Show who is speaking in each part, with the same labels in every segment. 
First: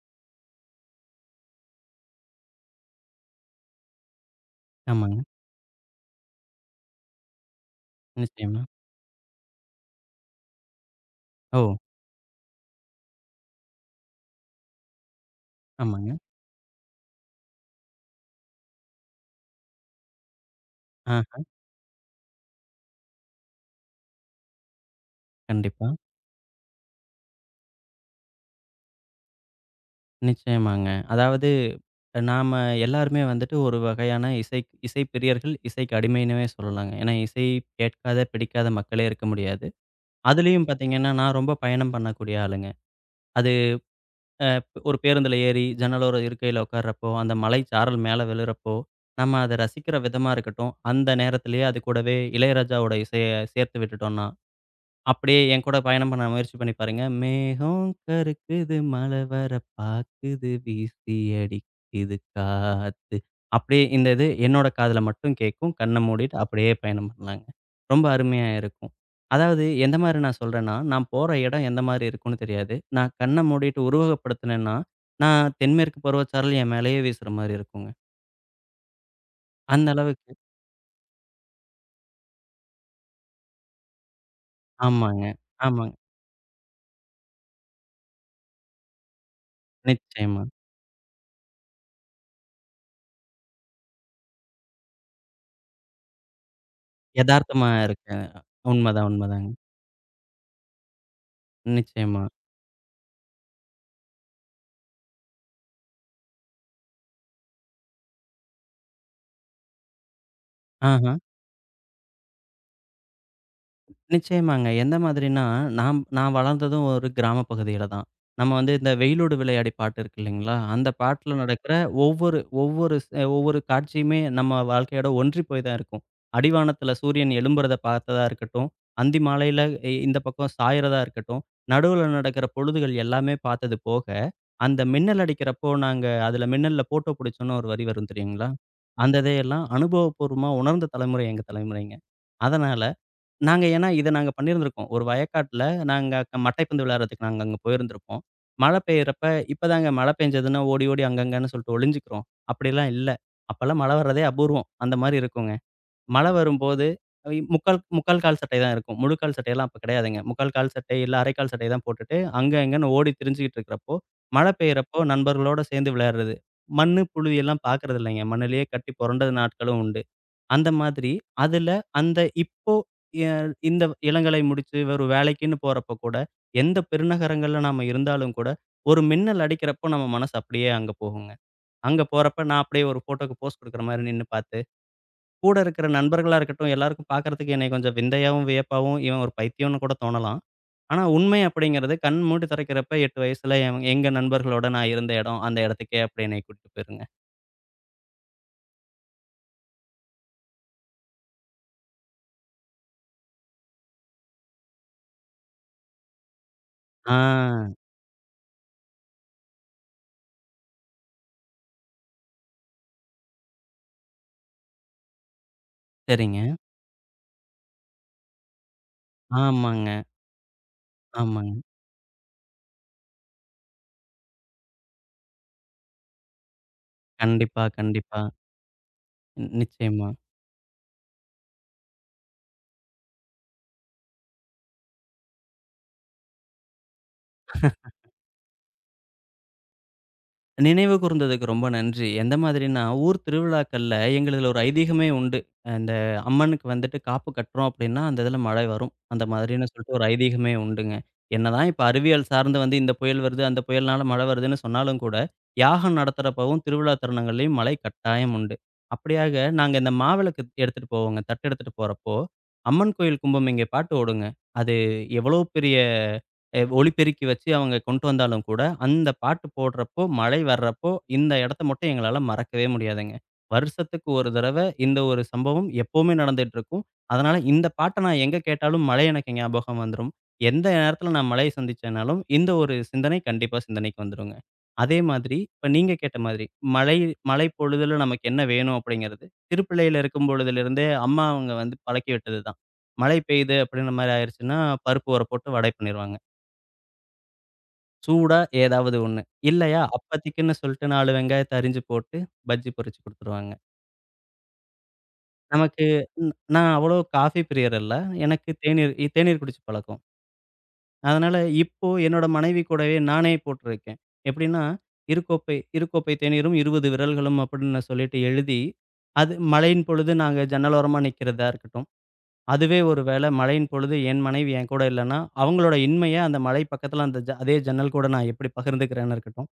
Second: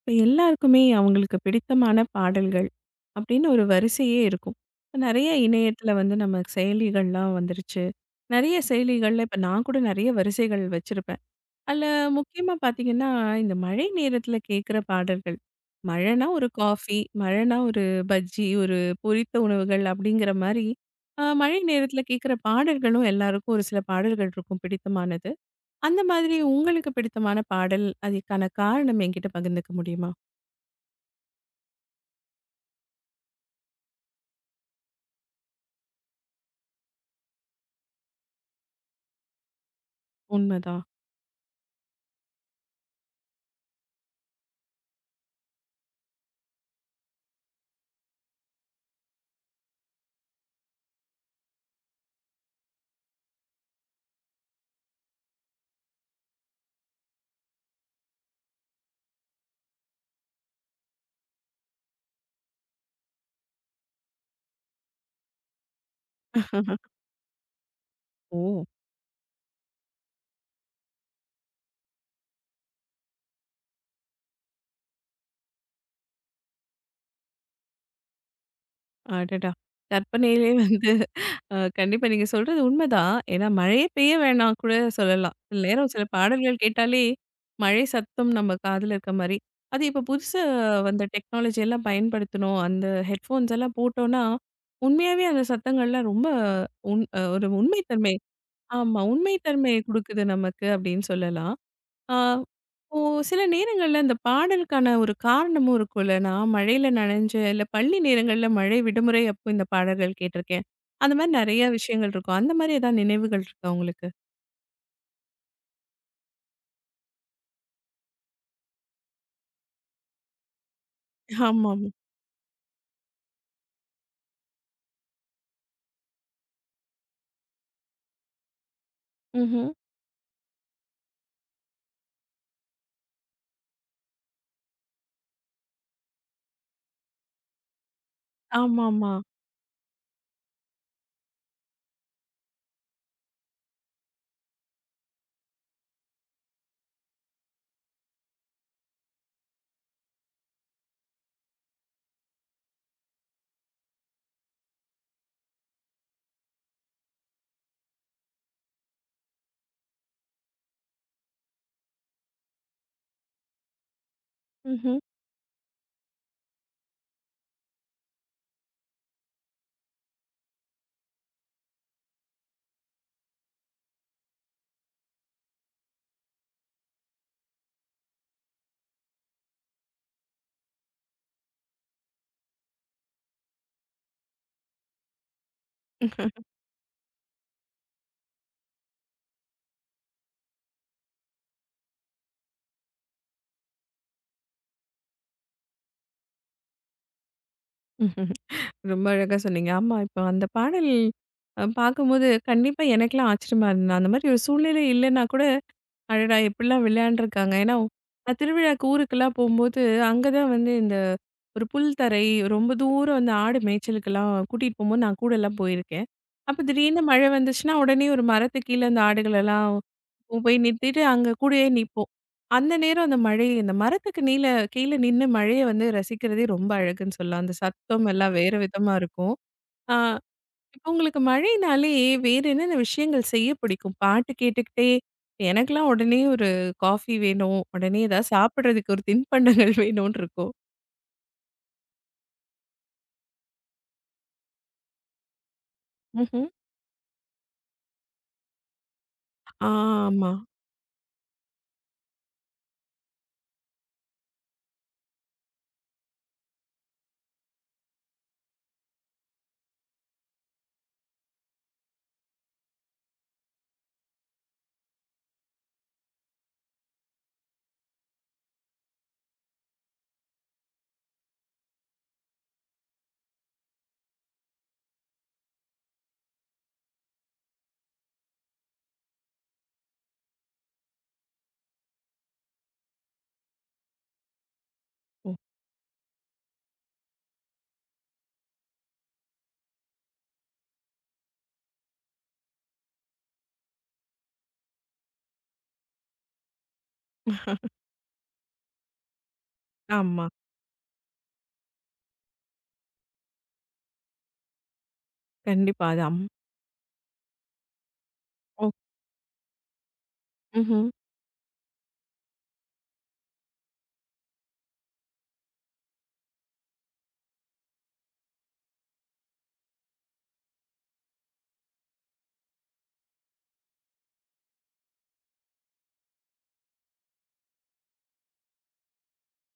Speaker 1: இப்ப எல்லாருக்குமே அவங்களுக்கு பிடித்தமான பாடல்கள் அப்படின்னு ஒரு வரிசையே இருக்கும். இப்ப
Speaker 2: ஆமாங்க.
Speaker 1: நெறைய இணையத்துல வந்து நம்ம செயலிகள்லாம் வந்துருச்சு. நெறைய
Speaker 2: நிச்சயமா.
Speaker 1: செயலிகள்ல இப்ப நான் கூட நெறைய வரிசைகள் வச்சிருப்பேன்.
Speaker 2: ஓ!
Speaker 1: அதுல முக்கியமா பார்த்தீங்கன்னா, இந்த மழை நேரத்துல கேட்குற பாடல்கள்.
Speaker 2: ஆமாங்க.
Speaker 1: மழைன்னா ஒரு காஃபி, மழைன்னா ஒரு பஜ்ஜி, ஒரு பொரித்த உணவுகள் அப்படிங்கிற மாரி,
Speaker 2: ஆ
Speaker 1: மழை நேரத்துல கேட்குற பாடல்களும் எல்லாருக்கும் ஒரு சில பாடல்கள் இருக்கும் பிடித்தமானது.
Speaker 2: கண்டிப்பா.
Speaker 1: அந்த மாதிரி உங்களுக்கு பிடித்தமான பாடல், அதுக்கான காரணம் என்கிட்ட பகிர்ந்துக்க முடியுமா?
Speaker 2: நிச்சயமாங்க. அதாவது நாம எல்லாருமே வந்துட்டு ஒரு வகையான இசை இசை பிரியர்கள், இசைக்கு அடிமைன்னுவே சொல்லலாங்க. ஏன்னா இசை கேட்காத, பிடிக்காத மக்களே இருக்க முடியாது. அதுலயும்
Speaker 1: உண்மைதான்.
Speaker 2: பார்த்தீங்கன்னா, நான் ரொம்ப பயணம் பண்ணக்கூடிய ஆளுங்க. அது அ ஒரு பேருந்துல ஏறி, ஜன்னலோர இருக்கையில உட்கார்றப்போ, அந்த மலைச்சாரல் மேல விழுறப்போ, நம்ம அத ரசிக்கிற விதமா இருக்கட்டும், அந்த நேரத்திலேயே அது கூடவே இளையராஜாவோட இசைய சேர்த்து விட்டுட்டோம்னா அப்படியே என்கூட பயணம் பண்ண முயற்சி பண்ணி பாருங்க. மேகம் கருக்குது, மழை வர பாக்குது, வீசி அடிக்குது காத்து. அப்படியே இது என்னோட காதுல மட்டும் கேட்கும். கண்ண மூடிட்டு அப்படியே பயணம் பண்ணலாங்க. ரொம்ப அருமையா
Speaker 1: ஓ!
Speaker 2: இருக்கும். அதாவது எந்த மாரி நான் சொல்றேன்னா, நான் போற இடம் எந்த மாரி இருக்கும்னு தெரியாது. நான் கண்ண மூடிட்டு உருவகப்படுத்துனேன்னா, நான் தென்மேற்கு பருவச்சாரல் என் மேலயே வீசுற மாரி இருக்குங்க.
Speaker 1: அடடா!
Speaker 2: அந்த அளவுக்கு
Speaker 1: கற்பனையிலே வந்து கண்டிப்பா நீங்க சொல்றது உண்மைதான். ஏன்னா மழையே பெய்ய வேணாம் கூட
Speaker 2: ஆமாங்க,
Speaker 1: சொல்லலாம். சில நேரம்
Speaker 2: ஆமாங்க.
Speaker 1: சில பாடல்கள் கேட்டாலே, மழை சத்தம் நம்ம காதுல இருக்க மாரி. அது இப்ப புதுசா
Speaker 2: நிச்சயமா.
Speaker 1: வந்த டெக்னாலஜி எல்லாம் பயன்படுத்தணும். அந்த ஹெட்ஃபோன்ஸ் எல்லாம் போட்டோம்னா, உண்மையாவே அந்த சத்தங்கள்லாம் ரொம்ப உண் அ ஒரு
Speaker 2: எதார்த்தமா
Speaker 1: உண்மைத்தன்மை.
Speaker 2: இருக்கு.
Speaker 1: ஆமா,
Speaker 2: உண்மதான், உண்மதாங்க.
Speaker 1: உண்மைத்தன்மையை குடுக்குது நமக்கு அப்படின்னு சொல்லலாம். ஆ,
Speaker 2: நிச்சயமா.
Speaker 1: இப்போ சில நேரங்கள்ல இந்த பாடலுக்கான ஒரு காரணமும் இருக்கும்ல. நான் மழையில நனைஞ்ச இல்ல பள்ளி நேரங்கள்ல மழை விடுமுறை அப்போ இந்த பாடல்கள் கேட்டிருக்கேன்.
Speaker 2: ஆஹா.
Speaker 1: அந்த மாரி நெறைய விஷயங்கள் இருக்கும். அந்த மாரி ஏதாவது நினைவுகள் இருக்கா உங்களுக்கு?
Speaker 2: நிச்சயமாங்க. எந்த மாதிரின்னா, நான் நான் வளர்ந்ததும் ஒரு கிராம பகுதியில தான். நம்ம வந்து இந்த "வெயிலோடு விளையாடி" பாட்டு இருக்கு இல்லைங்களா? அந்த பாட்டுல நடக்கிற
Speaker 1: ஆமாமா.
Speaker 2: ஒவ்வொரு ஒவ்வொரு ஸ் ஒவ்வொரு காட்சியுமே நம்ம வாழ்க்கையோட ஒன்றி போய் தான் இருக்கும். அடிவானத்துல சூரியன் எழும்புறத பார்த்ததா இருக்கட்டும், அந்தி மாலையில
Speaker 1: ம்ஹ்ம்.
Speaker 2: இந்த பக்கம் சாயறதா இருக்கட்டும், நடுவுல நடக்கிற பொழுதுகள் எல்லாமே பார்த்தது போக, அந்த மின்னல் அடிக்கிறப்போ நாங்க அதுல மின்னல்ல போட்டோ புடிச்சோம்ன்னு ஒரு வரி வரும் தெரியுங்களா?
Speaker 1: ஆமாமா.
Speaker 2: அந்த இதையெல்லாம் அனுபவபூர்வமா உணர்ந்த தலைமுறை எங்க தலைமுறைங்க. அதனால நாங்க ஏன்னா இத நாங்க பண்ணியிருந்திருக்கோம். ஒரு வயக்காட்டுல நாங்க அங்க மட்டைப்பந்து விளையாடுறதுக்கு நாங்க அங்க போயிருந்திருப்போம். மழை பெய்யறப்ப இப்பதாங்க மழை பெஞ்சதுன்னா ஓடி, ஓடி அங்கங்கன்னு சொல்லிட்டு ஒளிஞ்சுக்கிறோம். அப்படிலாம் இல்ல. அப்பல்லாம் மழை வர்றதே அபூர்வம். அந்த மாரி இருக்குங்க. மழை வரும்போது முக்கால் முக்கால் கால் சட்டை தான் இருக்கும். முழு கால் சட்டையெல்லாம் அப்ப கிடையாதுங்க. முக்கால் கால் சட்டை இல்ல அரை கால் சட்டை தான் போட்டுட்டு அங்க, இங்கன்னு ஓடி திரிஞ்சுகிட்டு இருக்கிறப்போ, மழை
Speaker 1: ம்ஹ்ம்.
Speaker 2: பெய்யறப்போ நண்பர்களோட சேர்ந்து விளையாடுறது. மண்ணு, புழுதியெல்லாம் பார்க்கறது இல்லைங்க. மண்ணுலயே கட்டி புரண்டது நாட்களும் உண்டு. அந்த மாதிரி, அதுல அந்த இப்போ எ இந்த இளங்கலை முடிச்சு ஒரு வேலைக்குன்னு போறப்ப கூட, எந்த பெருநகரங்கள்ல நாம இருந்தாலும் கூட, ஒரு மின்னல் அடிக்கிறப்போ நம்ம மனசு அப்படியே அங்க போகுங்க. அங்க போறப்ப நான் அப்படியே ஒரு ஃபோட்டோக்கு போஸ் குடுக்குற மாரி நின்னு பார்த்து, கூட இருக்கிற நண்பர்களா இருக்கட்டும், எல்லாருக்கும் பார்க்கறதுக்கு என்னைய கொஞ்சம் விந்தையாவும், வியப்பாவும், இவன் ஒரு பைத்தியம்னு கூட தோணலாம். ஆனா உண்மை அப்படிங்கிறது கண் மூடி திறக்கிறப்ப 8 வயசுல எங்க நண்பர்களோட நான் இருந்த இடம், அந்த இடத்துக்கே அப்படியே என்னைய கூட்டிட்டு போயிருங்க.
Speaker 1: ரொம்ப அழகா சொன்னீங்க. ஆமா, இப்போ அந்த பாடல் பார்க்கும்போது கண்டிப்பா எனக்கெல்லாம் ஆச்சரியமா இருந்தது. அந்த மாரி ஒரு சூழ்நிலை இல்லன்னா கூட அடடா! எப்படிலாம்
Speaker 2: ஆ,
Speaker 1: விளையாண்டுருக்காங்க. ஏன்னா, நான் திருவிழாக்கு ஊருக்கெல்லாம் போம்போது, அங்க தான் வந்து இந்த ஒரு புல் தரை, ரொம்ப தூரம் வந்து ஆடு மேய்ச்சலுக்கெல்லாம் கூட்டிட்டு போம்போது, நான் கூடலாம் போயிருக்கேன்.
Speaker 2: சரிங்க.
Speaker 1: அப்ப திடீர்னு மழை வந்துச்சுன்னா, உடனே ஒரு மரத்துக்கு கீழ அந்த ஆடுகளெல்லாம்
Speaker 2: ஆமாங்க,
Speaker 1: போய் நிறுத்திட்டு, அங்க
Speaker 2: ஆமாங்க.
Speaker 1: கூடயே நிப்போம். அந்த நேரம் அந்த மழை அந்த மரத்துக்கு நீல கீழ நின்னு மழைய வந்து ரசிக்கிறதே ரொம்ப அழகுன்னு சொல்லலாம். அந்த
Speaker 2: கண்டிப்பா,
Speaker 1: சத்தம்
Speaker 2: கண்டிப்பா.
Speaker 1: எல்லாம் வேற விதமா இருக்கும்.
Speaker 2: நி-
Speaker 1: ஆ,
Speaker 2: நிச்சயமா.
Speaker 1: இப்ப உங்களுக்கு மழைனாலே வேற என்னென்ன விஷயங்கள் செய்ய பிடிக்கும்? பாட்டு கேட்டுக்கிட்டே எனக்கெல்லாம் உடனே ஒரு காஃபி வேணும். உடனே ஏதாவது சாப்பிடுறதுக்கு ஒரு தின்பண்டங்கள் வேணும்னு இருக்கும்.
Speaker 2: நினைவு கூர்ந்ததுக்கு ரொம்ப நன்றி. எந்த மாதிரின்னா, ஊர் திருவிழாக்கள்ல எங்களுதுல ஒரு ஐதீகமே உண்டு. அந்த
Speaker 1: ம்ஹ்ம்.
Speaker 2: அம்மனுக்கு வந்துட்டு காப்பு கட்டுறோம் அப்டின்னா, அந்த இதுல மழை வரும். அந்த மாதிரின்னு சொல்லிட்டு ஒரு
Speaker 1: ஆமா.
Speaker 2: ஐதீகமே உண்டுங்க. என்னதான் இப்ப அறிவியல் சார்ந்து வந்து இந்த புயல் வருது, அந்த புயல்னால மழை வருதுன்னு சொன்னாலும் கூட, யாகம் நடத்துறப்பவும் திருவிழா தருணங்கள்லயும் மழை கட்டாயம் உண்டு. அப்படியாக நாங்க இந்த மாவிளக்கு எடுத்துட்டு போவோங்க. தட்டு எடுத்துட்டு போறப்போ, அம்மன் கோயில் கும்பம் இங்கே பாட்டு ஓடுங்க. அது எவ்வளோ பெரிய ஒலிபெருக்கி வச்சு அவங்க கொண்டு வந்தாலும் கூட, அந்த பாட்டு போடுறப்போ, மழை வர்றப்போ, இந்த இடத்த மட்டும் எங்களால மறக்கவே முடியாதுங்க. வருஷத்துக்கு ஒரு தடவ இந்த ஒரு சம்பவம் எப்பவுமே நடந்துட்டுருக்கும். அதனால இந்த பாட்ட நான் எங்க கேட்டாலும் மழை எனக்கு ஞாபகம் வந்துரும். எந்த நேரத்தில நான் மழைய சந்திச்சேனாலும், இந்த ஒரு சிந்தனை கண்டிப்பா சிந்தனைக்கு வந்துருங்க. அதே
Speaker 1: ஓ.
Speaker 2: மாதிரி இப்ப நீங்க கேட்ட மாதிரி, மழை மழை பொழுதுல நமக்கு என்ன வேணும் அப்படிங்கிறது, சிறுபிள்ளையில இருக்கும் பொழுதிலிருந்தே அம்மா அவங்க வந்து பழக்கி விட்டது தான். மழை பெய்யுது அப்படின்ற மாரி ஆயிருச்சுன்னா, பருப்பு ஊற போட்டு வடை பண்ணிருவாங்க. சூடா ஏதாவது ஒண்ணு. இல்லையா, ம்.
Speaker 1: ஆமா.
Speaker 2: அப்பத்திக்குன்னு சொல்லிட்டு 4 வெங்காயத்த அரிஞ்சு போட்டு, பஜ்ஜி பொரிச்சு குடுத்துருவாங்க. நமக்கு
Speaker 1: கண்டிப்பா. அது அம்.
Speaker 2: ன் நான் அவ்வளோ காஃபி பிரியர் அல்ல. எனக்கு
Speaker 1: ஓ.
Speaker 2: தேநீர் குடிச்சு பழக்கம்.
Speaker 1: ம்ஹ்ம்.
Speaker 2: அதனால இப்போ என்னோட மனைவி கூடவே நானே போட்டுருக்கேன். எப்படின்னா, "இரு கோப்பை இரு கோப்பை தேநீரும் 20 விரல்களும்" அப்படின்னு சொல்லிட்டு எழுதி, அது மழையின் பொழுது நாங்க ஜன்னல் ஓரமா நிக்கிறதா இருக்கட்டும், அதுவே ஒரு வேள மழையின் பொழுது என் மனைவி என் கூட இல்லன்னா, அவங்களோட இன்மைய அந்த மலை பக்கத்துல அந்த ஜ அதே ஜன்னல் கூட நான் எப்படி பகிர்ந்துக்கிறேன்னா இருக்கட்டும்.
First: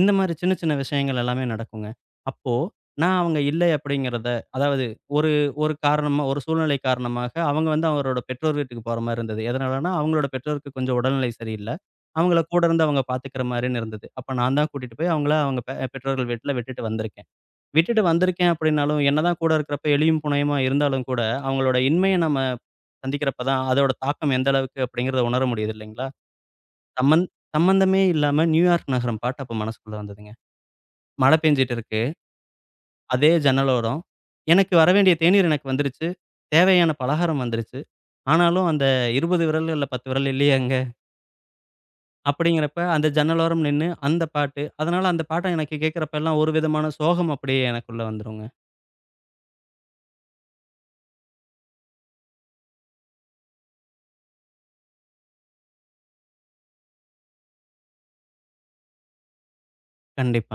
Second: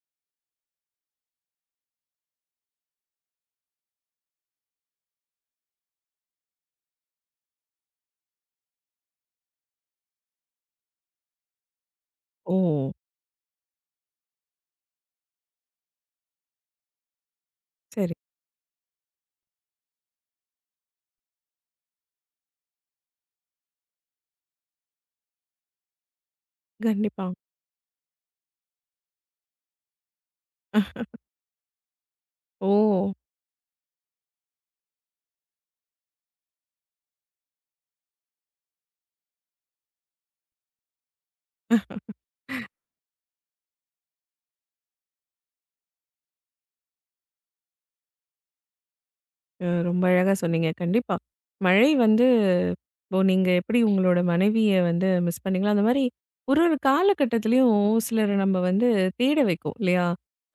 Speaker 2: இந்த மாரி சின்ன, சின்ன விஷயங்கள் எல்லாமே நடக்குங்க. அப்போ நான் அவங்க இல்லை அப்படிங்கிறத அதாவது ஒரு ஒரு காரணமா ஒரு சூழ்நிலை காரணமாக அவங்க வந்து அவரோட பெற்றோர் வீட்டுக்கு போற மாரி இருந்தது. எதனாலன்னா, அவங்களோட பெற்றோருக்கு கொஞ்சம் உடல்நிலை சரியில்ல. அவங்கள
Speaker 1: ஓ!
Speaker 2: கூட இருந்து அவங்க பார்த்துக்கிற மாரின்னு இருந்தது. அப்ப நான் தான் கூட்டிட்டு போய் அவங்க பெற்றோர்கள் வீட்ல விட்டுட்டு வந்திருக்கேன். விட்டுட்டு
Speaker 1: சரி.
Speaker 2: வந்திருக்கேன் அப்படின்னாலும், என்னதான் கூட இருக்கிறப்ப எளியும் புணையுமா இருந்தாலும் கூட, அவங்களோட இன்மைய நம்ம சந்திக்கிறப்ப தான் அதோட தாக்கம் எந்த அளவுக்கு அப்படிங்கிறத உணர முடியுது இல்லைங்களா? சம்மந்
Speaker 1: கண்டிப்பா.
Speaker 2: சம்மந்தமே இல்லாம நியூயார்க் நகரம் பாட்டு அப்ப மனசுக்குள்ள வந்ததுங்க. மழை பெஞ்சுட்டு இருக்கு.
Speaker 1: ஓ!
Speaker 2: அதே ஜன்னலோரம். எனக்கு வர வேண்டிய தேநீர் எனக்கு வந்துருச்சு. தேவையான பலகாரம் வந்துருச்சு. ஆனாலும் அந்த 20 விரல்கள்ல 10 விரல் இல்லையேங்க. அப்படிங்கிறப்ப அந்த ஜன்னலோரம் நின்னு அந்த பாட்டு. அதனால அந்த பாட்ட எனக்கு கேட்கிறப்பலாம் ஒரு விதமான சோகம் அப்படியே எனக்குள்ள வந்துருங்க.
Speaker 1: ரொம்ப அழகா சொன்னீங்க. கண்டிப்பா. மழை வந்து இப்போ நீங்க எப்படி உங்களோட மனைவிய வந்து மிஸ் பண்ணீங்களோ, அந்த மாரி ஒரு ஒரு காலகட்டத்திலயும் சிலர நம்ம வந்து தேட வைக்கும் இல்லையா?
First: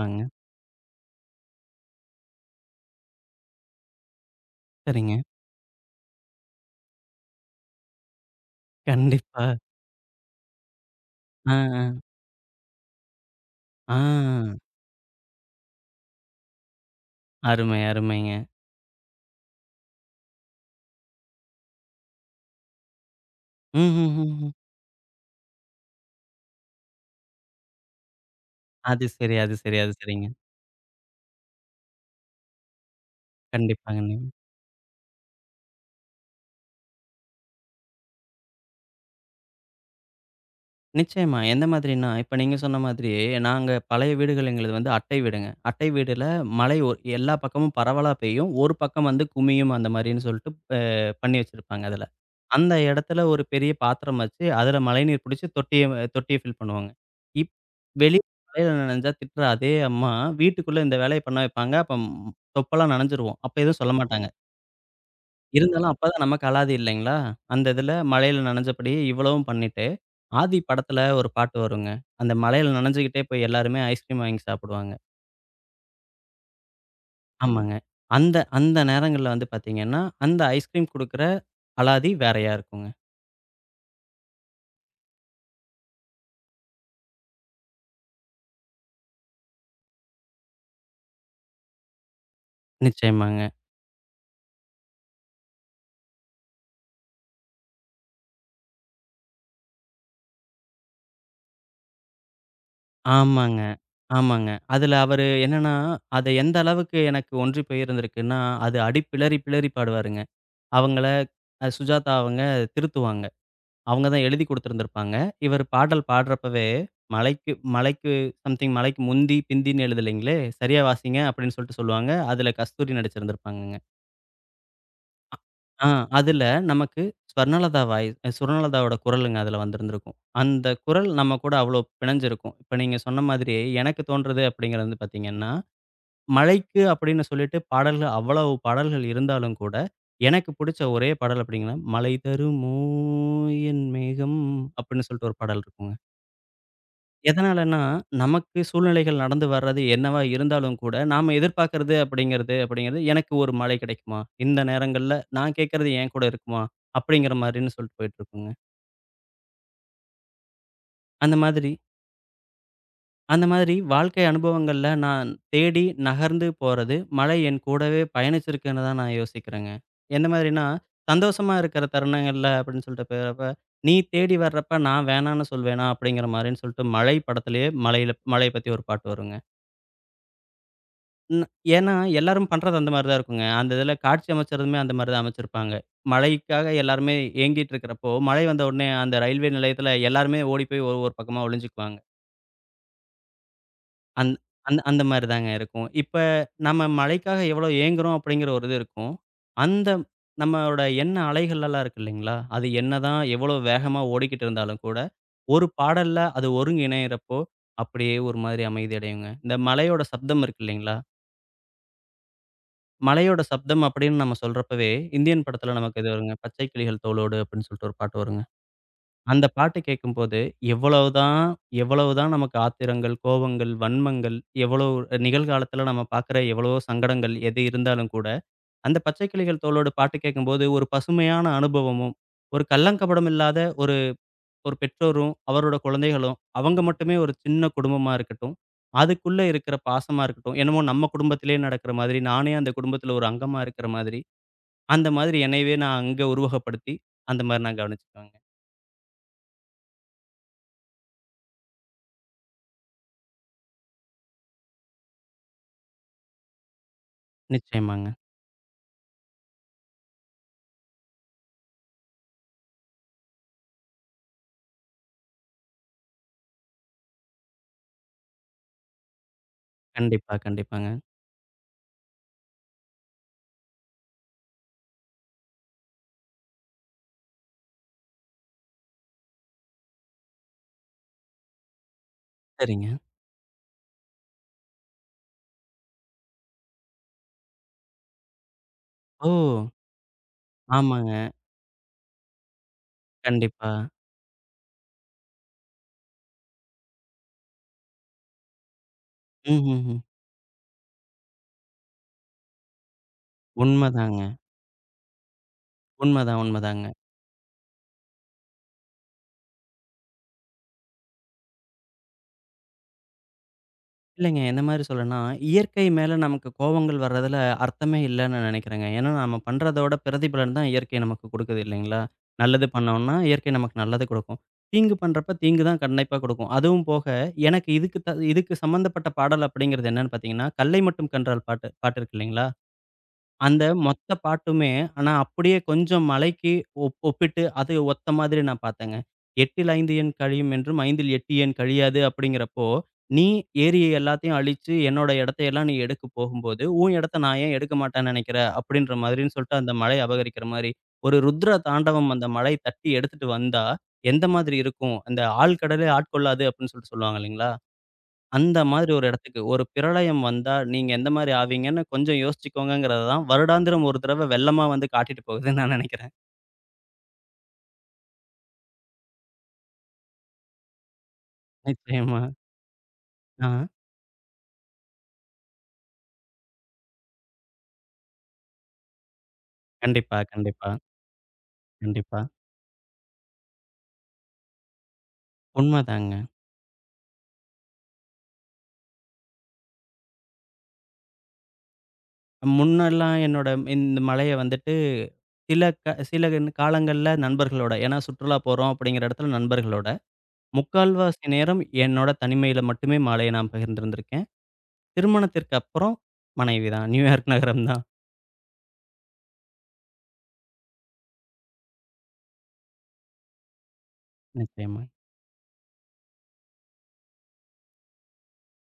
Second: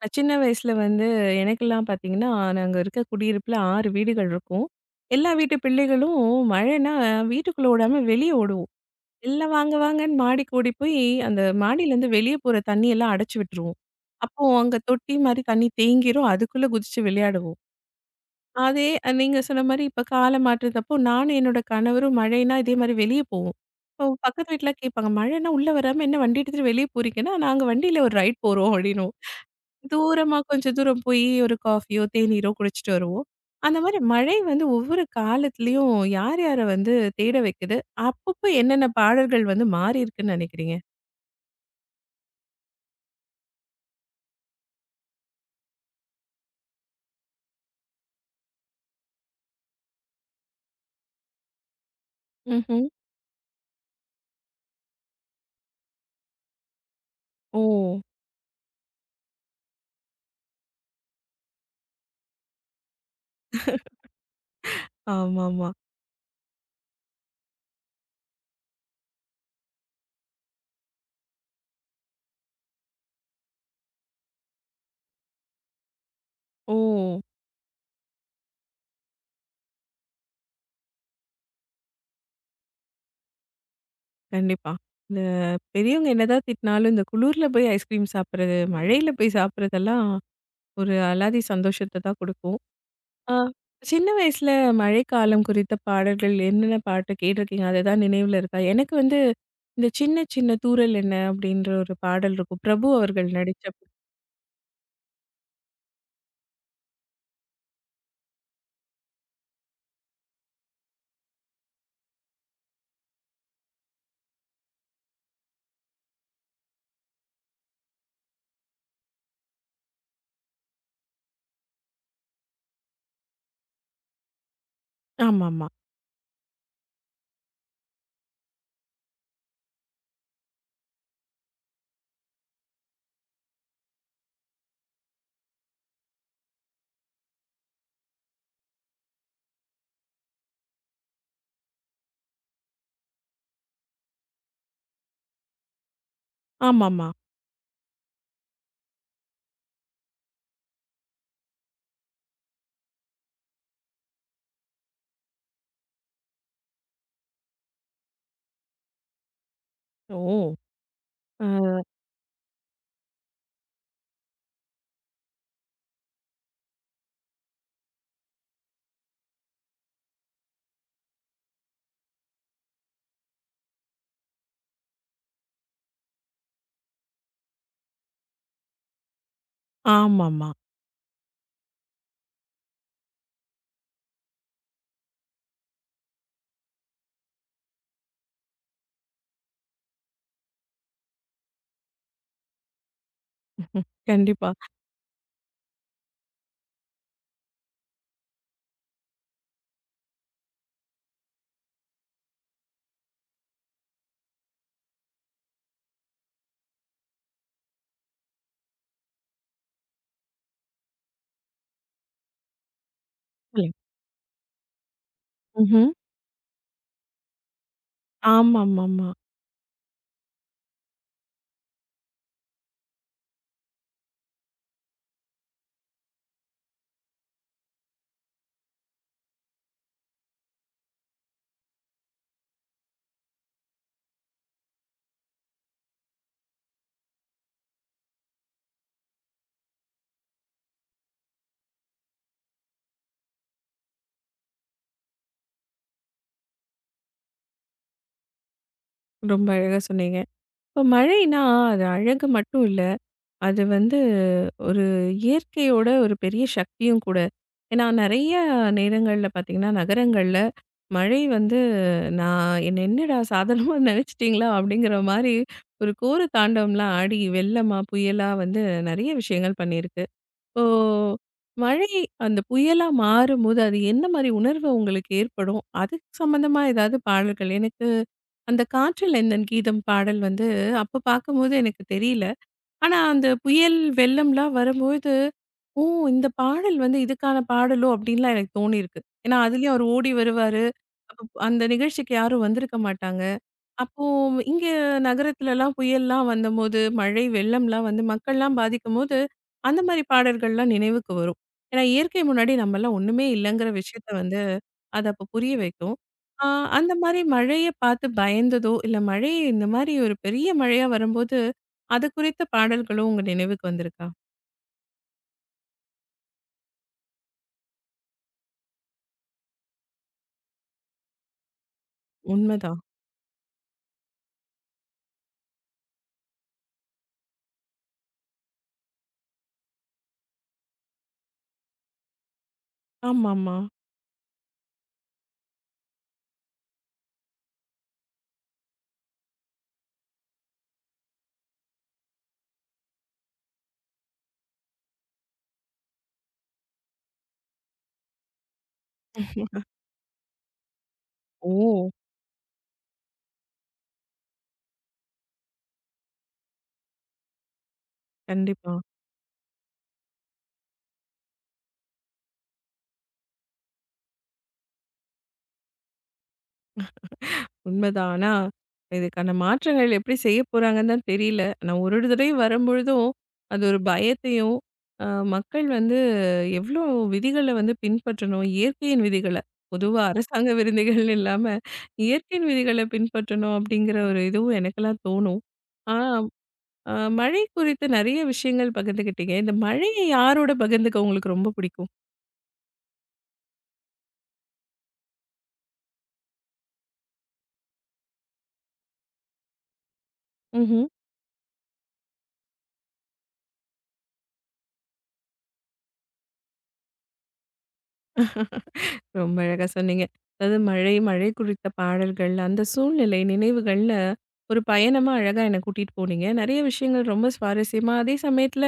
Speaker 1: நான் சின்ன வயசுல வந்து எனக்கெல்லாம் பார்த்தீங்கன்னா, நாங்க இருக்க குடியிருப்புல 6 வீடுகள் இருக்கும்.
Speaker 2: சரிங்க.
Speaker 1: எல்லா வீட்டு பிள்ளைகளும் மழைன்னா வீட்டுக்குள்ள ஓடாம வெளிய ஓடுவோம்.
Speaker 2: கண்டிப்பா.
Speaker 1: எல்லாம் வாங்க வாங்கன்னு மாடிக்கு ஓடி போய் அந்த
Speaker 2: ஆ,
Speaker 1: மாடியிலேருந்து வெளிய போற தண்ணி எல்லாம் அடைச்சு விட்டுருவோம்.
Speaker 2: ஆ,
Speaker 1: அப்போ
Speaker 2: ஆ.
Speaker 1: அங்க தொட்டி மாரி தண்ணி தேங்கிரும். அதுக்குள்ள குதிச்சு விளையாடுவோம்.
Speaker 2: அருமை, அருமைங்க.
Speaker 1: அதே நீங்க சொன்ன மாரி இப்ப கால மாற்றத்தப்போ நானும் என்னோட கணவரும் மழைன்னா இதே மாரி வெளிய போவோம்.
Speaker 2: ம்,
Speaker 1: இப்போ
Speaker 2: ம், ம்,
Speaker 1: பக்கத்து
Speaker 2: ம்.
Speaker 1: வீட்லாம் கேட்பாங்க, "மழைன்னா உள்ள வராம என்ன வண்டி எடுத்துட்டு வெளிய போறீங்கன்னா, நாங்க வண்டியில ஒரு ரைட் போறோம்"
Speaker 2: அது
Speaker 1: அப்டின்னுவோம்.
Speaker 2: சரி, அது சரி, அது சரிங்க.
Speaker 1: தூரமா கொஞ்சம் தூரம் போய் ஒரு காஃபியோ, தேநீரோ குடிச்சிட்டு வருவோம். அந்த மாரி
Speaker 2: கண்டிப்பாங்க.
Speaker 1: மழை வந்து ஒவ்வொரு காலத்துலயும் யார் யார வந்து தேட வைக்குது? அப்பப்போ என்னென்ன பாடல்கள் வந்து மாறியிருக்குன்னு நெனைக்கிறீங்க?
Speaker 2: நிச்சயமா. எந்த மாதிரின்னா, இப்ப நீங்க சொன்ன மாதிரி, நாங்க பழைய வீடுகள் எங்களுது வந்து அட்டை வீடுங்க. அட்டை வீடுல மழை எல்லா பக்கமும் பரவலா பெய்யும். ஒரு பக்கம் வந்து குமியும் அந்த மாரின்னு சொல்ட்டு அ பண்ணி வச்சிருப்பாங்க அதுல. அந்த
Speaker 1: ம்ஹ்ம்.
Speaker 2: இடத்துல ஒரு பெரிய பாத்திரம் வச்சு, அதுல மழைநீர் புடிச்சு தொட்டிய தொட்டிய ஃபில் பண்ணுவாங்க. இப்
Speaker 1: ஓ!
Speaker 2: வெளிய மழையில நனைஞ்சா திட்டுற அதே அம்மா, வீட்டுக்குள்ள இந்த வேலைய பண்ண வைப்பாங்க. அப்ப தொப்பெல்லாம் நனஞ்சிருவோம். அப்ப எதுவும் சொல்ல மாட்டாங்க.
Speaker 1: ஆமாமா.
Speaker 2: இருந்தாலும் அப்பதான் நமக்கு அலாதி இல்லைங்களா? அந்த இதுல மழையில நனஞ்சபடி இவ்வளவும் பண்ணிட்டு, "ஆதி" படத்துல ஒரு பாட்டு வருங்க. அந்த மழையில நனஞ்சுகிட்டே போய் எல்லாருமே ஐஸ்கிரீம் வாங்கி சாப்பிடுவாங்க.
Speaker 1: ஓ!
Speaker 2: ஆமாங்க. அந்த அந்த நேரங்கள்ல வந்து பாத்தீங்கன்னா, அந்த ஐஸ்கிரீம் குடுக்குற அலாதி வேறயா இருக்குங்க.
Speaker 1: கண்டிப்பா. இந்த பெரியவங்க என்னதான் திட்டினாலும், இந்த குளிர்ல போய் ஐஸ்கிரீம் சாப்பிடுறது, மழையில போய் சாப்பிடுறதெல்லாம் ஒரு அலாதி சந்தோஷத்த தான் குடுக்கும். ஆ,
Speaker 2: நிச்சயமாங்க.
Speaker 1: சின்ன வயசுல மழைக்காலம் குறித்த பாடல்கள் என்னென்ன பாட்டு கேட்டிருக்கீங்க? அது ஏதாவது நினைவுல இருக்கா? எனக்கு வந்து இந்த "சின்ன சின்ன தூறல் என்ன" அப்படின்ற ஒரு பாடல் இருக்கும். பிரபு அவர்கள்
Speaker 2: ஆமாங்க,
Speaker 1: நடிச்ச
Speaker 2: ஆமாங்க. அதுல அவரு என்னன்னா, அது எந்த அளவுக்கு எனக்கு ஒன்றி போய் இருந்திருக்குன்னா, அது அடி பிளறி பிளறி பாடுவாருங்க. அவங்கள சுஜாதா அவங்க திருத்துவாங்க. அவங்க தான் எழுதி குடுத்துருந்துருப்பாங்க. இவரு பாடல் பாடுறப்பவே, மழைக்கு மழைக்கு சம்திங் மழைக்கு முந்தி, பிந்தின்னு எழுதலைங்களே! சரியா வாசிங்க அப்படின்னு சொல்லிட்டு சொல்லுவாங்க. அதுல கஸ்தூரி நடிச்சிருந்திருப்பாங்கங்க.
Speaker 1: ஆமாமா,
Speaker 2: ஆ அதுல நமக்கு ஸ்வர்ணலதா வாய் சுவர்ணலதாவோட குரலுங்க அதுல வந்திருந்திருக்கும். அந்த குரல் நம்ம கூட அவ்வளோ பிணைஞ்சிருக்கும். இப்ப நீங்க சொன்ன மாதிரி எனக்கு தோன்றது அப்படிங்கிறது வந்து பார்த்தீங்கன்னா, மழைக்கு அப்படின்னு சொல்லிட்டு பாடல்கள் அவ்வளவு பாடல்கள் இருந்தாலும் கூட, எனக்கு புடிச்ச ஒரே பாடல் அப்படிங்கன்னா, மழை தருமோ என் மேகம் அப்படின்னு சொல்லிட்டு ஒரு பாடல் இருக்குங்க.
Speaker 1: ஆமாமா.
Speaker 2: எதனாலன்னா, நமக்கு சூழ்நிலைகள் நடந்து வர்றது என்னவா இருந்தாலும் கூட, நாம எதிர்பார்க்கிறது அப்படிங்கிறது அப்படிங்கிறது, எனக்கு ஒரு மழை கிடைக்குமா? இந்த நேரங்கள்ல நான் கேட்கறது என் கூட இருக்குமா? அப்படிங்கிற மாரின்னு சொல்லிட்டு போயிட்டுருக்குங்க.
Speaker 1: ஓ!
Speaker 2: அந்த
Speaker 1: அ
Speaker 2: மாதிரி அந்த மாதிரி வாழ்க்கை அனுபவங்கள்ல நான் தேடி நகர்ந்து போறது, மழை என் கூடவே பயணிச்சிருக்குன்னு தான் நான் யோசிக்கிறேங்க. எந்த மாதிரின்னா, சந்தோஷமா இருக்கிற தருணங்கள்ல அப்படின்னு சொல்லிட்டு போயிறப்ப, "நீ தேடி வர்றப்ப நான் வேணான்னு சொல்வேனா?" அப்படிங்கிற மாரின்னு சொல்லிட்டு, மழை படத்திலேயே மழையில மழைய பத்தி ஒரு பாட்டு வருங்க.
Speaker 1: ஆமாமா.
Speaker 2: ம். ஏன்னா, எல்லாரும் பண்றது அந்த மாரி தான் இருக்குங்க. அந்த இதில காட்சி அமைச்சதுமே அந்த மாரி தான் அமைச்சிருப்பாங்க. மழைக்காக எல்லாருமே ஏங்கிட்டு இருக்கிறப்போ, மழை வந்தவுடனே அந்த ரயில்வே நிலையத்தில எல்லாருமே ஓடி போய் ஒரு ஒரு பக்கமா ஒளிஞ்சுக்குவாங்க.
Speaker 1: ம்,
Speaker 2: அந்
Speaker 1: கண்டிப்பா.
Speaker 2: அந்த மாரி தாங்க இருக்கும். இப்ப நம்ம மழைக்காக எவ்வளோ ஏங்குறோம் அப்படிங்கிற ஒரு இது இருக்கும். அந்த நம்மளோட எண்ண அலைகள்லாம் இருக்கு இல்லைங்களா? அது என்னதான் எவ்வளோ வேகமா ஓடிக்கிட்டு இருந்தாலும் கூட, ஒரு பாடல்ல அது ஒருங்கிணையிறப்போ, அப்படியே ஒரு மாதிரி அமைதி அடையுங்க. இந்த மலையோட சப்தம் இருக்கு இல்லைங்களா? மலையோட
Speaker 1: சொல்லுங்க.
Speaker 2: சப்தம் அப்படின்னு நம்ம சொல்றப்பவே, இந்தியன் படத்துல
Speaker 1: ம்ஹ்ம்.
Speaker 2: நமக்கு இது வருங்க. பச்சை கிளிகள் தோளோடு அப்படின்னு சொல்லிட்டு ஒரு பாட்டு வருங்க.
Speaker 1: ஆமாமாமா.
Speaker 2: அந்த பாட்டு கேட்கும்போது, எவ்வளவுதான் எவ்வளவுதான் நமக்கு ஆத்திரங்கள், கோவங்கள், வன்மங்கள், எவ்வளவு நிகழ்காலத்துல நம்ம பார்க்குற எவ்வளவோ சங்கடங்கள் எது இருந்தாலும் கூட, அந்த பச்சை கிளிகள் தோளோடு பாட்டு கேட்கும்போது, ஒரு பசுமையான அனுபவமும், ஒரு கள்ளங்கபடம் இல்லாத ஒரு ஒரு பெற்றோரும், அவரோட குழந்தைகளும், அவங்க மட்டுமே ஒரு சின்ன குடும்பமா இருக்கட்டும். அதுக்குள்ள இருக்கிற பாசமா இருக்கட்டும். என்னமோ நம்ம குடும்பத்திலேயே நடக்கிற மாதிரி, நானே அந்த குடும்பத்துல ஒரு அங்கமா இருக்கிற மாதிரி, அந்த மாதிரி என்னையவே நான் அங்க உருவகப்படுத்தி, அந்த மாரி நான் கவனிச்சுக்குவேங்க.
Speaker 1: ரொம்ப அழகா சொன்னீங்க. இப்ப மழைன்னா, அது அழகு மட்டும் இல்ல. அது வந்து ஒரு இயற்கையோட ஒரு பெரிய சக்தியும் கூட. ஏன்னா
Speaker 2: நிச்சயமாங்க.
Speaker 1: நெறைய நேரங்கள்ல பார்த்தீங்கன்னா, நகரங்கள்ல மழை வந்து நான் என்ன என்னடா சாதாரணமா நெனச்சுட்டீங்களா? அப்படிங்கிற மாரி ஒரு கோர தாண்டவம்லாம் ஆடி வெள்ளமா, புயலா வந்து நெறைய விஷயங்கள் பண்ணியிருக்கு.
Speaker 2: கண்டிப்பா,
Speaker 1: இப்போ
Speaker 2: கண்டிப்பாங்க.
Speaker 1: மழை அந்த புயலா மாறும்போது, அது என்ன மாரி உணர்வு உங்களுக்கு ஏற்படும்? அதுக்கு சம்மந்தமா ஏதாவது பாடல்கள் எனக்கு அந்த "காற்றில் எந்தன் கீதம்" பாடல் வந்து அப்ப பார்க்கும்போது எனக்கு தெரியல.
Speaker 2: சரிங்க.
Speaker 1: ஆனா, அந்த புயல், வெள்ளம்லாம் வரும்போது, "ஓ! இந்த பாடல் வந்து இதுக்கான பாடலோ!" அப்படின்லாம் எனக்கு தோணியிருக்கு.
Speaker 2: ஓ!
Speaker 1: ஏன்னா, அதுலயும் அவரு ஓடி வருவாரு.
Speaker 2: ஆமாங்க.
Speaker 1: அப்ப அந்த நிகழ்ச்சிக்கு யாரும் வந்திருக்க மாட்டாங்க.
Speaker 2: கண்டிப்பா.
Speaker 1: அப்போ இங்க நகரத்துலலாம் புயல்லாம் வந்தம்போது, மழை வெள்ளம்லாம் வந்து மக்கள்லாம் பாதிக்கும்போது, அந்த
Speaker 2: ம்ஹ்ஹ்ம்.
Speaker 1: மாரி பாடல்கள்லாம் நினைவுக்கு வரும். ஏன்னா, இயற்கை முன்னாடி நம்மலாம் ஒண்ணுமே இல்லங்கிற விஷயத்த
Speaker 2: உண்மதாங்க.
Speaker 1: வந்து, அது அப்ப புரிய வைக்கும்.
Speaker 2: உண்மதான்,
Speaker 1: ஆ,
Speaker 2: உண்மதாங்க.
Speaker 1: அந்த மாரி மழைய பார்த்து பயந்ததோ, இல்ல மழை இந்த மாரி ஒரு பெரிய மழையா வரும்போது, அது குறித்த பாடல்களும் உங்க நினைவுக்கு வந்திருக்கா?
Speaker 2: இல்லைங்க என்ன மாரி சொல்றேன்னா, இயற்கை மேல நமக்கு கோவங்கள் வர்றதுல அர்த்தமே இல்லன்னு நினைக்கிறேங்க. ஏன்னா, நம்ம பண்றதோட பிரதிபலன் தான் இயற்கை நமக்கு குடுக்குது இல்லைங்களா? நல்லது
Speaker 1: உண்மதான்.
Speaker 2: பண்ணோம்னா, இயற்கை நமக்கு நல்லது குடுக்கும். தீங்கு பண்றப்ப தீங்கு தான் கண்டிப்பா குடுக்கும். அதுவும் போக, எனக்கு இதுக்கு சம்மந்தப்பட்ட பாடல் அப்படிங்கிறது என்னன்னு பார்த்தீங்கன்னா, "கல்லை மட்டும் கண்டால்" பாட்டு பாட்டு இருக்கு இல்லைங்களா?
Speaker 1: ஆமாமா.
Speaker 2: அந்த மொத்த பாட்டுமே, ஆனா அப்படியே கொஞ்சம் மலைக்கு ஒப்பிட்டு அது ஒத்த மாதிரி நான் பார்த்தேங்க. "எட்டில் ஐந்து எண் கழியும் என்றும், ஐந்தில் எட்டு எண் கழியாது" அப்படிங்கிறப்போ, "நீ ஏறிய எல்லாத்தையும் அழிச்சு, என்னோட இடத்தையெல்லாம் நீ எடுக்க போகும்போது, உன் இடத்த நான் ஏன் எடுக்க மாட்டேன்னு நெனைக்கிற?" அப்படின்ற மாதிரின்னு சொல்லிட்டு அந்த மலை அபகரிக்கிற மாரி, ஒரு ருத்ர
Speaker 1: ஓ!
Speaker 2: தாண்டவம் அந்த மலை தட்டி எடுத்துட்டு வந்தா, எந்த மாதிரி இருக்கும்? அந்த "ஆழ்கடலே ஆட்கொள்ளாது" அப்படின்னு சொல்லிட்டு சொல்லுவாங்க இல்லைங்களா? அந்த
Speaker 1: கண்டிப்பா.
Speaker 2: மாதிரி ஒரு இடத்துக்கு ஒரு பிரளயம் வந்தா, நீங்க எந்த மாரி ஆவீங்கன்னு கொஞ்சம் யோசிச்சுக்கோங்கங்கிறது தான், வருடாந்திரம் ஒரு தடவ வெள்ளமா வந்து காட்டிட்டு போகுதுன்னு நான் நெனைக்கிறேன்.
Speaker 1: உண்மைதான். ஆனா, இதுக்கான மாற்றங்கள் எப்படி செய்ய போறாங்கன்னு தான் தெரியல. நான் ஒரு ஒரு
Speaker 2: நிச்சயமா.
Speaker 1: தடவை வரும்பொழுதும், அது
Speaker 2: ஆ.
Speaker 1: ஒரு பயத்தையும், அ மக்கள் வந்து எவ்ளோ விதிகள வந்து பின்பற்றணும்? இயற்கையின் விதிகள. பொதுவா
Speaker 2: கண்டிப்பா,
Speaker 1: அரசாங்க
Speaker 2: கண்டிப்பா,
Speaker 1: விருதுகள் இல்லாம,
Speaker 2: கண்டிப்பா.
Speaker 1: இயற்கையின் விதிகள பின்பற்றணும் அப்படிங்கிற ஒரு இதுவும் எனக்கெல்லாம் தோணும். ஆ,
Speaker 2: உண்மதாங்க.
Speaker 1: அ மழை குறித்து நெறைய விஷயங்கள் பகிர்ந்துக்கிட்டீங்க. இந்த மழைய யாரோட பகிர்ந்துக்க உங்களுக்கு ரொம்ப பிடிக்கும்?
Speaker 2: முன்னெல்லாம் என்னோட இந்த மலைய வந்துட்டு சில காலங்கள்ல நண்பர்களோட, ஏன்னா சுற்றுலா போறோம் அப்படிங்கிற இடத்துல நண்பர்களோட,
Speaker 1: ம்ஹ்ம்.
Speaker 2: முக்கால்வாசி நேரம் என்னோட தனிமையில மட்டுமே மலைய நான் பகிர்ந்திருந்திருக்கேன். திருமணத்திற்கு அப்புறம் மனைவி தான். நியூயார்க் நகரம் தான்.
Speaker 1: ரொம்ப அழகா சொன்னீங்க. அதாவது மழை, மழை குறித்த பாடல்கள், அந்த சூழ்நிலை, நினைவுகள்ல ஒரு
Speaker 2: நிச்சயமா.
Speaker 1: பயணமா அழகா என்ன கூட்டிட்டு போனீங்க. நெறைய விஷயங்கள் ரொம்ப சுவாரஸ்யமா, அதே சமயத்துல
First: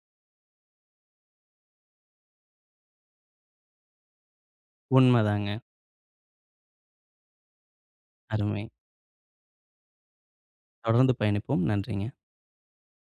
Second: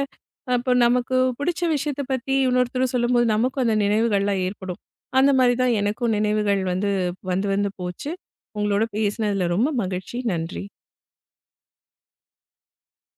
Speaker 1: அப்ப நமக்கு பிடிச்ச விஷயத்த பத்தி இன்னொருத்தரும் சொல்லும்போது, நமக்கும் அந்த நினைவுகள்லாம் ஏற்படும். அந்த மாரி
Speaker 2: உண்மதாங்க.
Speaker 1: தான் எனக்கும் நினைவுகள் வந்து வந்து வந்து போச்சு.
Speaker 2: அருமை.
Speaker 1: உங்களோட பேசினதுல ரொம்ப மகிழ்ச்சி. நன்றி.
Speaker 2: தொடர்ந்து பயணிப்போம். நன்றிங்க.